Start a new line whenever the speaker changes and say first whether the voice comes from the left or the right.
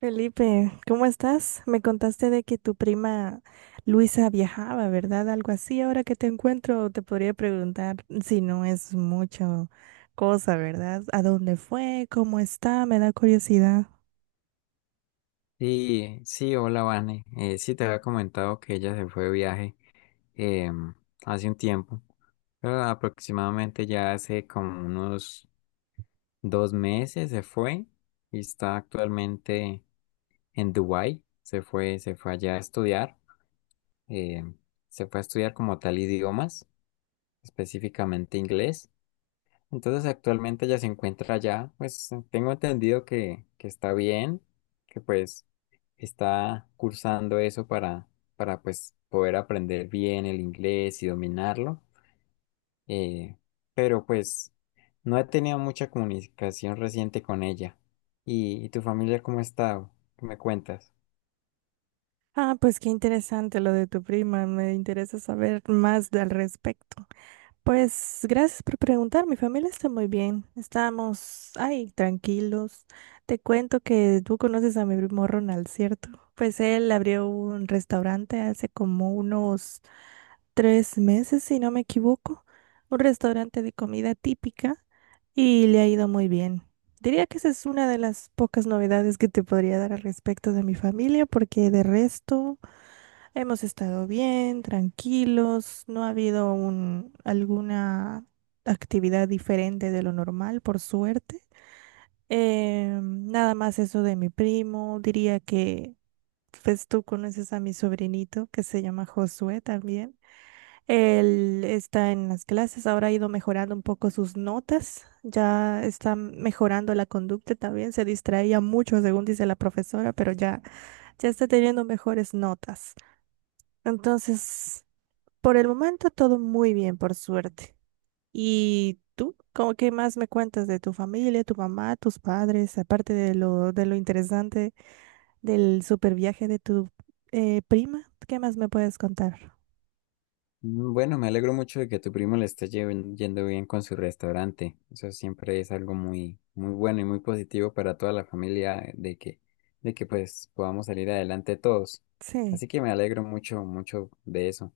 right: Felipe, ¿cómo estás? Me contaste de que tu prima Luisa viajaba, ¿verdad? Algo así. Ahora que te encuentro, te podría preguntar si no es mucho cosa, ¿verdad? ¿A dónde fue? ¿Cómo está? Me da curiosidad.
left: Sí, sí, hola Vane. Sí, te había comentado que ella se fue de viaje em, hace un tiempo, pero aproximadamente ya hace como unos 2 meses se fue y está actualmente en Dubái. Se fue allá a estudiar, em, se fue a estudiar como tal idiomas, específicamente inglés. Entonces actualmente ella se encuentra allá, pues tengo entendido que está bien, que pues está cursando eso para pues poder aprender bien el inglés y dominarlo. eh, pero pues no he tenido mucha comunicación reciente con ella. ¿Y tu familia cómo ha estado? ¿Qué me cuentas?
right: Ah, pues qué interesante lo de tu prima. Me interesa saber más al respecto. Pues gracias por preguntar, mi familia está muy bien, estamos, ay, tranquilos. Te cuento que tú conoces a mi primo Ronald, ¿cierto? Pues él abrió un restaurante hace como unos 3 meses, si no me equivoco, un restaurante de comida típica y le ha ido muy bien. Diría que esa es una de las pocas novedades que te podría dar al respecto de mi familia, porque de resto, hemos estado bien, tranquilos, no ha habido un, alguna actividad diferente de lo normal, por suerte. Nada más eso de mi primo, diría que pues tú conoces a mi sobrinito que se llama Josué también. Él está en las clases, ahora ha ido mejorando un poco sus notas, ya está mejorando la conducta también, se distraía mucho según dice la profesora, pero ya, ya está teniendo mejores notas. Entonces, por el momento todo muy bien, por suerte. ¿Y tú? ¿Cómo qué más me cuentas de tu familia, tu mamá, tus padres, aparte de lo interesante del super viaje de tu prima? ¿Qué más me puedes contar?
left: Bueno, me alegro mucho de que a tu primo le esté yendo bien con su restaurante. Eso siempre es algo muy, muy bueno y muy positivo para toda la familia de que pues podamos salir adelante todos.
right: Sí.
left: Así que me alegro mucho, mucho de eso.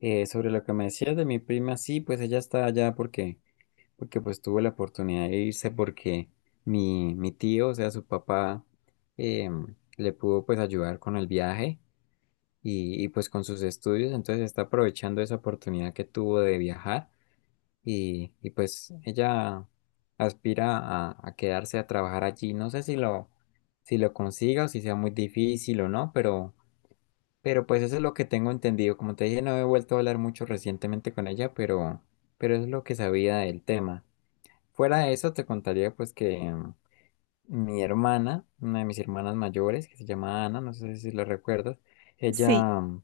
left: Sobre lo que me decías de mi prima, sí, pues ella está allá porque pues tuvo la oportunidad de irse porque mi tío, o sea, su papá, le pudo pues ayudar con el viaje y, pues con sus estudios, entonces está aprovechando esa oportunidad que tuvo de viajar y pues ella aspira a quedarse a trabajar allí. No sé si lo consiga o si sea muy difícil o no, pero pues eso es lo que tengo entendido. Como te dije, no he vuelto a hablar mucho recientemente con ella, pero es lo que sabía del tema. Fuera de eso, te contaría pues que mi hermana, una de mis hermanas mayores, que se llama Ana, no sé si la recuerdas,
right: Sí,
left: ella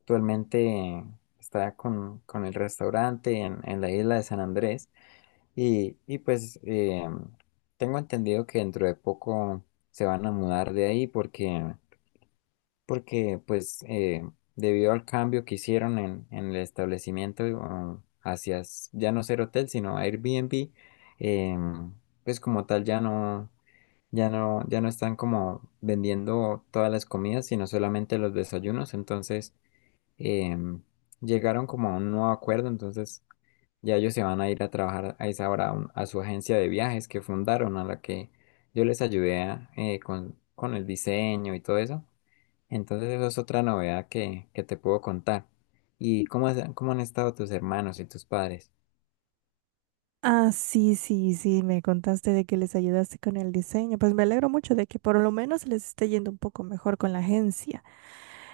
left: actualmente está con el restaurante en la isla de San Andrés y pues tengo entendido que dentro de poco se van a mudar de ahí porque porque pues debido al cambio que hicieron en el establecimiento hacia ya no ser hotel, sino Airbnb, em, pues como tal ya no, ya no están como vendiendo todas las comidas, sino solamente los desayunos, entonces em, llegaron como a un nuevo acuerdo, entonces ya ellos se van a ir a trabajar a esa hora a su agencia de viajes que fundaron, a la que yo les ayudé con el diseño y todo eso. Entonces eso es otra novedad que te puedo contar. ¿Y cómo, cómo han estado tus hermanos y tus padres?
right: ah, sí, sí, sí, me contaste de que les ayudaste con el diseño. Pues me alegro mucho de que por lo menos les esté yendo un poco mejor con la agencia.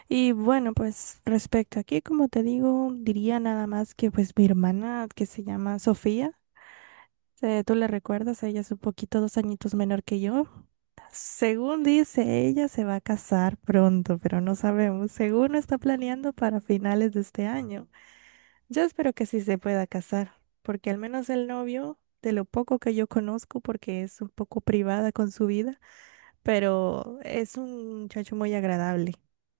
right: Y bueno, pues respecto aquí, como te digo, diría nada más que pues mi hermana, que se llama Sofía. Tú le recuerdas, ella es un poquito 2 añitos menor que yo. Según dice, ella se va a casar pronto, pero no sabemos. Según lo está planeando para finales de este año. Yo espero que sí se pueda casar, porque al menos el novio, de lo poco que yo conozco, porque es un poco privada con su vida, pero es un muchacho muy agradable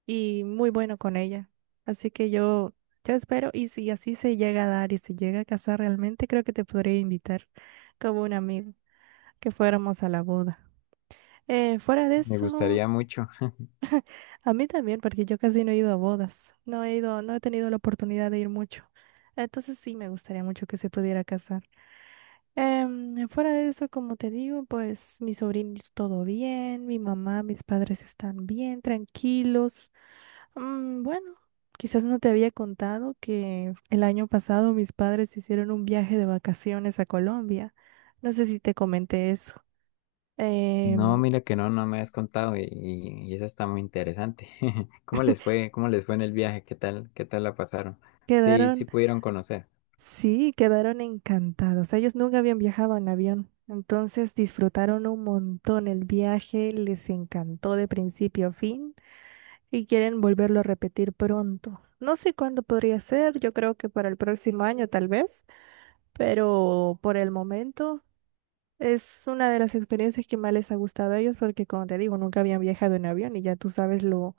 right: y muy bueno con ella. Así que yo espero, y si así se llega a dar y se llega a casar realmente, creo que te podría invitar como un amigo, que fuéramos a la boda. Fuera de
left: Me
right: eso,
left: gustaría mucho.
right: a mí también, porque yo casi no he ido a bodas, no he ido, no he tenido la oportunidad de ir mucho. Entonces sí me gustaría mucho que se pudiera casar. Fuera de eso, como te digo, pues mis sobrinos todo bien, mi mamá, mis padres están bien, tranquilos. Mm, bueno, quizás no te había contado que el año pasado mis padres hicieron un viaje de vacaciones a Colombia. No sé si te comenté eso.
left: No,
right: Em,
left: mira que no, no me has contado y, y eso está muy interesante. ¿Cómo les fue? ¿Cómo les fue en el viaje? ¿Qué tal? ¿Qué tal la pasaron? Sí, sí
right: Quedaron,
left: pudieron conocer.
right: sí, quedaron encantados. Ellos nunca habían viajado en avión. Entonces disfrutaron un montón el viaje, les encantó de principio a fin. Y quieren volverlo a repetir pronto. No sé cuándo podría ser, yo creo que para el próximo año tal vez, pero por el momento es una de las experiencias que más les ha gustado a ellos porque como te digo, nunca habían viajado en avión y ya tú sabes lo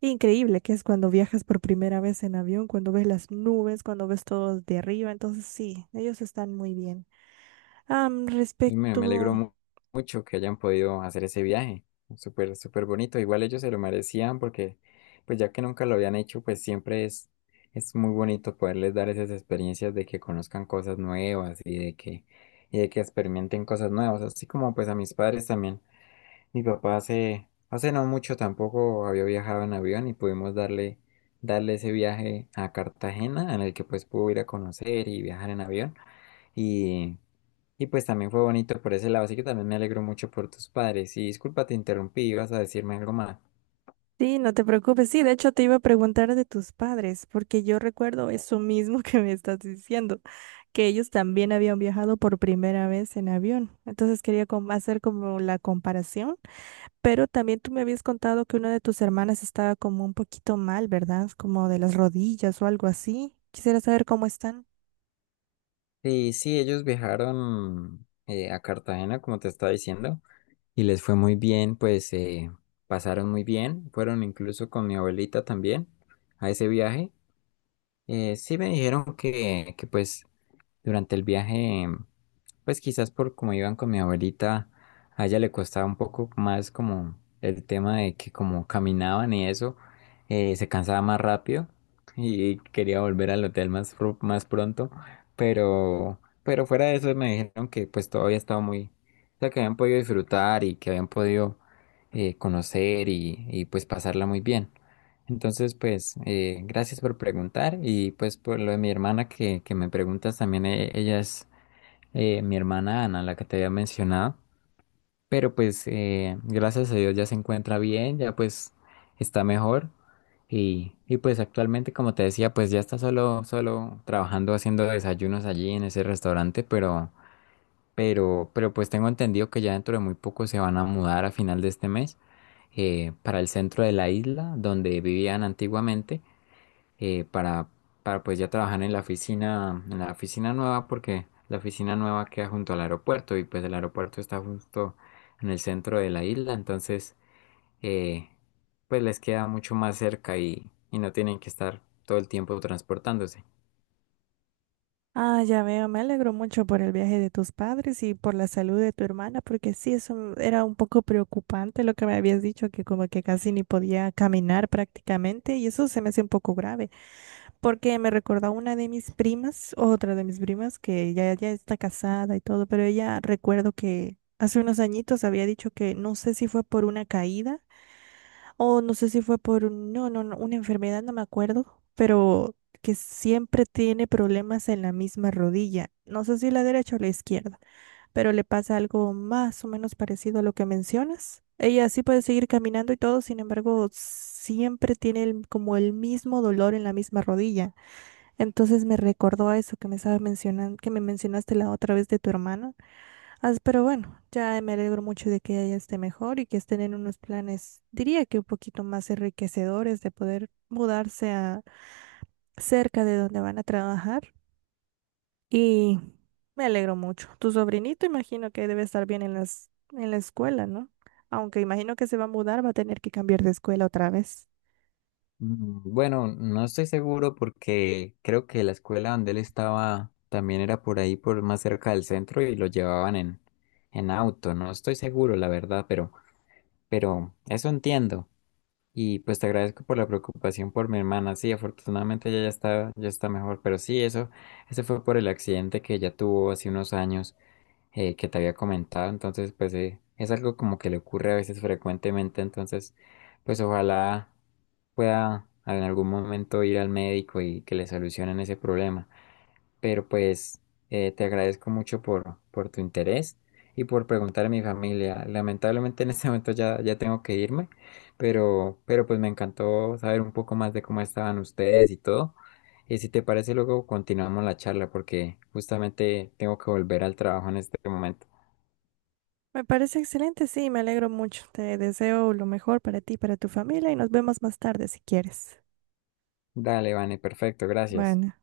right: increíble que es cuando viajas por primera vez en avión, cuando ves las nubes, cuando ves todo de arriba, entonces sí, ellos están muy bien. Am,
left: Y me alegro
right: respecto.
left: mucho que hayan podido hacer ese viaje. Súper, súper bonito. Igual ellos se lo merecían porque, pues ya que nunca lo habían hecho, pues siempre es muy bonito poderles dar esas experiencias de que conozcan cosas nuevas y y de que experimenten cosas nuevas. Así como pues a mis padres también. Mi papá hace no mucho tampoco había viajado en avión y pudimos darle ese viaje a Cartagena en el que pues pudo ir a conocer y viajar en avión. Y y pues también fue bonito por ese lado, así que también me alegro mucho por tus padres. Y disculpa, te interrumpí, ibas a decirme algo más.
right: Sí, no te preocupes. Sí, de hecho te iba a preguntar de tus padres, porque yo recuerdo eso mismo que me estás diciendo, que ellos también habían viajado por primera vez en avión. Entonces quería hacer como la comparación, pero también tú me habías contado que una de tus hermanas estaba como un poquito mal, ¿verdad? Como de las rodillas o algo así. Quisiera saber cómo están.
left: Sí, sí, ellos viajaron a Cartagena, como te estaba diciendo, y les fue muy bien, pues pasaron muy bien. Fueron incluso con mi abuelita también a ese viaje. Sí me dijeron que pues durante el viaje pues quizás por como iban con mi abuelita, a ella le costaba un poco más como el tema de que como caminaban y eso, se cansaba más rápido y quería volver al hotel más pronto, pero fuera de eso me dijeron que pues todavía estaba muy, o sea, que habían podido disfrutar y que habían podido conocer y pues pasarla muy bien. Entonces, pues, gracias por preguntar y pues por lo de mi hermana que me preguntas también, ella es mi hermana Ana, la que te había mencionado, pero pues gracias a Dios ya se encuentra bien, ya pues está mejor y pues actualmente como te decía pues ya está solo trabajando haciendo desayunos allí en ese restaurante, pero pues tengo entendido que ya dentro de muy poco se van a mudar a final de este mes para el centro de la isla donde vivían antiguamente eh, para, para pues ya trabajar en la oficina nueva, porque la oficina nueva queda junto al aeropuerto y pues el aeropuerto está justo en el centro de la isla, entonces eh, pues les queda mucho más cerca y no tienen que estar todo el tiempo transportándose.
right: Ah, ya veo, me alegro mucho por el viaje de tus padres y por la salud de tu hermana, porque sí, eso era un poco preocupante lo que me habías dicho, que como que casi ni podía caminar prácticamente, y eso se me hace un poco grave, porque me recordó una de mis primas, otra de mis primas, que ya está casada y todo, pero ella recuerdo que hace unos añitos había dicho que no sé si fue por una caída o no sé si fue por no, no, no, una enfermedad, no me acuerdo, pero que siempre tiene problemas en la misma rodilla. No sé si la derecha o la izquierda, pero le pasa algo más o menos parecido a lo que mencionas. Ella sí puede seguir caminando y todo, sin embargo, siempre tiene como el mismo dolor en la misma rodilla. Entonces me recordó a eso que me estaba mencionando, que me mencionaste la otra vez de tu hermana. As, pero bueno, ya me alegro mucho de que ella esté mejor y que estén en unos planes, diría que un poquito más enriquecedores de poder mudarse a cerca de donde van a trabajar. Y me alegro mucho. Tu sobrinito imagino que debe estar bien en en la escuela, ¿no? Aunque imagino que se va a mudar, va a tener que cambiar de escuela otra vez.
left: Bueno, no estoy seguro porque creo que la escuela donde él estaba también era por ahí, por más cerca del centro y lo llevaban en auto. No estoy seguro, la verdad, pero eso entiendo. Y pues te agradezco por la preocupación por mi hermana. Sí, afortunadamente ella ya está mejor, pero sí, eso, ese fue por el accidente que ella tuvo hace unos años que te había comentado. Entonces, pues es algo como que le ocurre a veces frecuentemente. Entonces, pues ojalá pueda en algún momento ir al médico y que le solucionen ese problema. Pero pues te agradezco mucho por tu interés y por preguntar a mi familia. Lamentablemente en este momento ya tengo que irme, pero pues me encantó saber un poco más de cómo estaban ustedes y todo. Y si te parece, luego continuamos la charla porque justamente tengo que volver al trabajo en este momento.
right: Me parece excelente, sí, me alegro mucho. Te deseo lo mejor para ti, para tu familia y nos vemos más tarde si quieres.
left: Dale, Vane, perfecto, gracias.
right: Bueno.